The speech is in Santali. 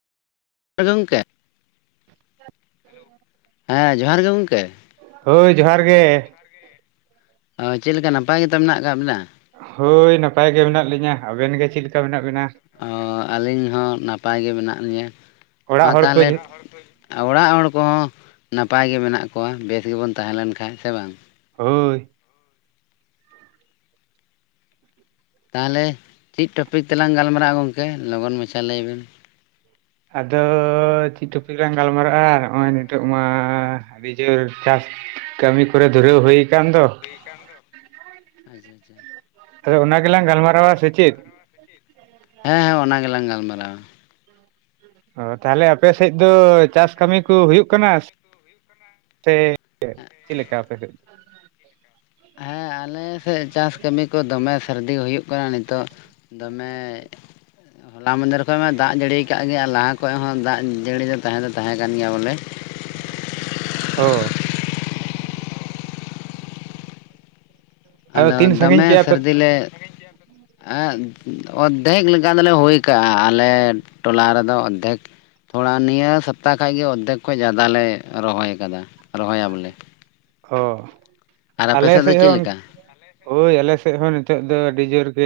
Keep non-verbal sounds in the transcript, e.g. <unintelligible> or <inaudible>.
ᱜᱚᱝᱠᱮ <inaudible> ᱦᱮᱸ ᱡᱚᱦᱟᱨ ᱜᱮ ᱜᱚᱝᱠᱮ᱾ ᱦᱳᱭ ᱡᱚᱦᱟᱨ ᱜᱮ᱾ ᱚ ᱪᱮᱫ ᱞᱮᱠᱟ ᱱᱟᱯᱟᱭ ᱜᱮᱛ ᱢᱮᱱᱟᱜ ᱟᱠᱟᱫ ᱵᱮᱱᱟ? ᱦᱳᱭ ᱱᱟᱯᱟᱭ ᱜᱮ ᱢᱮᱱᱟᱜ ᱞᱤᱧᱟᱹ, ᱟᱵᱮᱱ ᱜᱮ ᱪᱮᱫ ᱞᱮᱠᱟ ᱢᱮᱱᱟᱜ ᱵᱮᱱᱟ? ᱚ ᱟᱹᱞᱤᱧ ᱦᱚᱸ ᱱᱟᱯᱟᱭ ᱜᱮ ᱢᱮᱱᱟᱜ ᱞᱤᱧᱟᱹ, ᱢᱟ ᱚᱲᱟᱜ ᱦᱚᱲ ᱠᱚ ᱛᱟᱦᱚᱸᱞᱮ᱾ ᱚᱲᱟᱜ ᱦᱚᱲ ᱠᱚᱦᱚᱸ ᱱᱟᱯᱟᱭ ᱜᱮ ᱢᱮᱱᱟᱜ ᱠᱚᱣᱟ, ᱵᱮᱥ ᱜᱮᱵᱚᱱ ᱛᱟᱦᱮᱸ ᱞᱮᱱ ᱠᱷᱟᱱᱡ ᱥᱮ ᱵᱟᱝ᱾ ᱦᱳᱭ᱾ ᱛᱟᱦᱚᱸᱞᱮ ᱪᱮᱫ ᱴᱚᱯᱤᱠ ᱛᱮᱞᱟᱝ ᱜᱟᱞᱢᱟᱨᱟᱜ-ᱟ ᱜᱚᱝᱠᱮ, ᱞᱚᱜᱚᱱ ᱢᱟᱪᱷᱟ ᱞᱟᱹᱭ ᱵᱮᱱ᱾ ᱟᱫᱚ ᱪᱮᱫ ᱴᱚᱯᱤᱠ ᱞᱟᱝ ᱜᱟᱞᱢᱟᱨᱟᱜ-ᱟ ᱱᱚ-ᱚᱭ ᱱᱤᱛᱳᱜ ᱢᱟᱻ ᱟᱹᱰᱤ ᱡᱳᱨ ᱪᱟᱥ ᱠᱟᱹᱢᱤ ᱠᱚᱨᱮ ᱫᱷᱩᱨᱟᱹᱣ ᱦᱩᱭ ᱟᱠᱟᱱ ᱫᱚ᱾ <unintelligible> ᱟᱫᱚ ᱚᱱᱟ ᱜᱮᱞᱟᱝ ᱜᱟᱞᱢᱟᱨᱟᱣᱟ ᱥᱮ ᱪᱮᱫ? ᱦᱮᱸ ᱦᱮᱸ ᱚᱱᱟ ᱜᱮᱞᱟᱝ ᱜᱟᱞᱢᱟᱨᱟᱣᱟ᱾ ᱚ ᱛᱟᱦᱚᱞᱮ ᱟᱯᱮᱥᱮᱫ ᱫᱚᱻ ᱪᱟᱥ ᱠᱟᱹᱢᱤ ᱠᱚ ᱦᱩᱭᱩᱜ ᱠᱟᱱᱟ ᱥᱮᱻ ᱪᱮᱫ ᱪᱮᱫ ᱞᱮᱠᱟ ᱟᱯᱮ ᱥᱮᱫ ᱫᱚ? ᱦᱮᱸ ᱟᱞᱮᱻ ᱥᱮᱫ ᱪᱟᱥ ᱠᱟᱹᱢᱤ ᱠᱚ ᱫᱚᱢᱮ ᱥᱟᱹᱨᱫᱤ ᱦᱩᱭᱩ ᱠᱟᱱᱟ ᱱᱤᱛᱚᱜ ᱫᱚᱢᱮᱻ ᱦᱚᱞᱟ ᱢᱟᱫᱷᱮᱨ ᱠᱷᱚᱱ ᱢᱟ ᱫᱟᱜ ᱡᱟᱹᱲᱤᱭᱟ ᱟᱠᱟᱫ ᱜᱮᱭᱟ ᱟᱨ ᱞᱟᱦᱟ ᱠᱷᱚᱡ ᱦᱚᱸ ᱫᱟᱜ ᱡᱟᱹᱲᱤ ᱫᱚ ᱛᱟᱦᱮᱸ ᱫᱚ ᱛᱟᱦᱮᱸ ᱠᱟᱱ ᱜᱮᱭᱟ ᱵᱚᱞᱮᱻ ᱚᱻ᱾ ᱟᱫᱚ ᱛᱤᱱ ᱥᱟᱺᱜᱤᱧ ᱫᱚᱢᱮ ᱠᱮᱜᱼᱟ ᱯᱮ ᱥᱟᱹᱨᱫᱤᱞᱮ ᱞᱮ ᱟ ᱚᱫᱽᱫᱷᱮᱠ ᱞᱮᱠᱟ ᱫᱚᱞᱮ ᱦᱩᱭ ᱠᱟᱜ-ᱟ ᱟᱞᱮ ᱴᱚᱞᱟ ᱨᱮᱫᱚ ᱚᱫᱽᱫᱷᱮᱠ ᱛᱷᱚᱲᱟ ᱱᱤᱭᱟᱹ ᱥᱚᱯᱛᱟ ᱠᱷᱟᱡ ᱜᱮ ᱚᱨᱫᱷᱮᱠ ᱠᱷᱚᱡ ᱡᱟᱫᱟ ᱞᱮ ᱨᱚᱦᱚᱭ ᱟᱠᱟᱫᱟ ᱨᱚᱦᱚᱭᱟ ᱵᱚᱞᱮ᱾ ᱚ ᱟᱨ ᱟᱯᱮ ᱟᱞᱮ ᱫᱚ ᱥᱮᱫ ᱪᱮᱫ ᱦᱚᱸ᱾ ᱞᱮᱠᱟ ᱦᱳᱭ ᱟᱞᱮᱥᱮᱫ ᱦᱚᱸ ᱱᱤᱛᱚᱜ ᱫᱚ ᱟᱹᱰᱤ ᱡᱳᱨ ᱜᱮ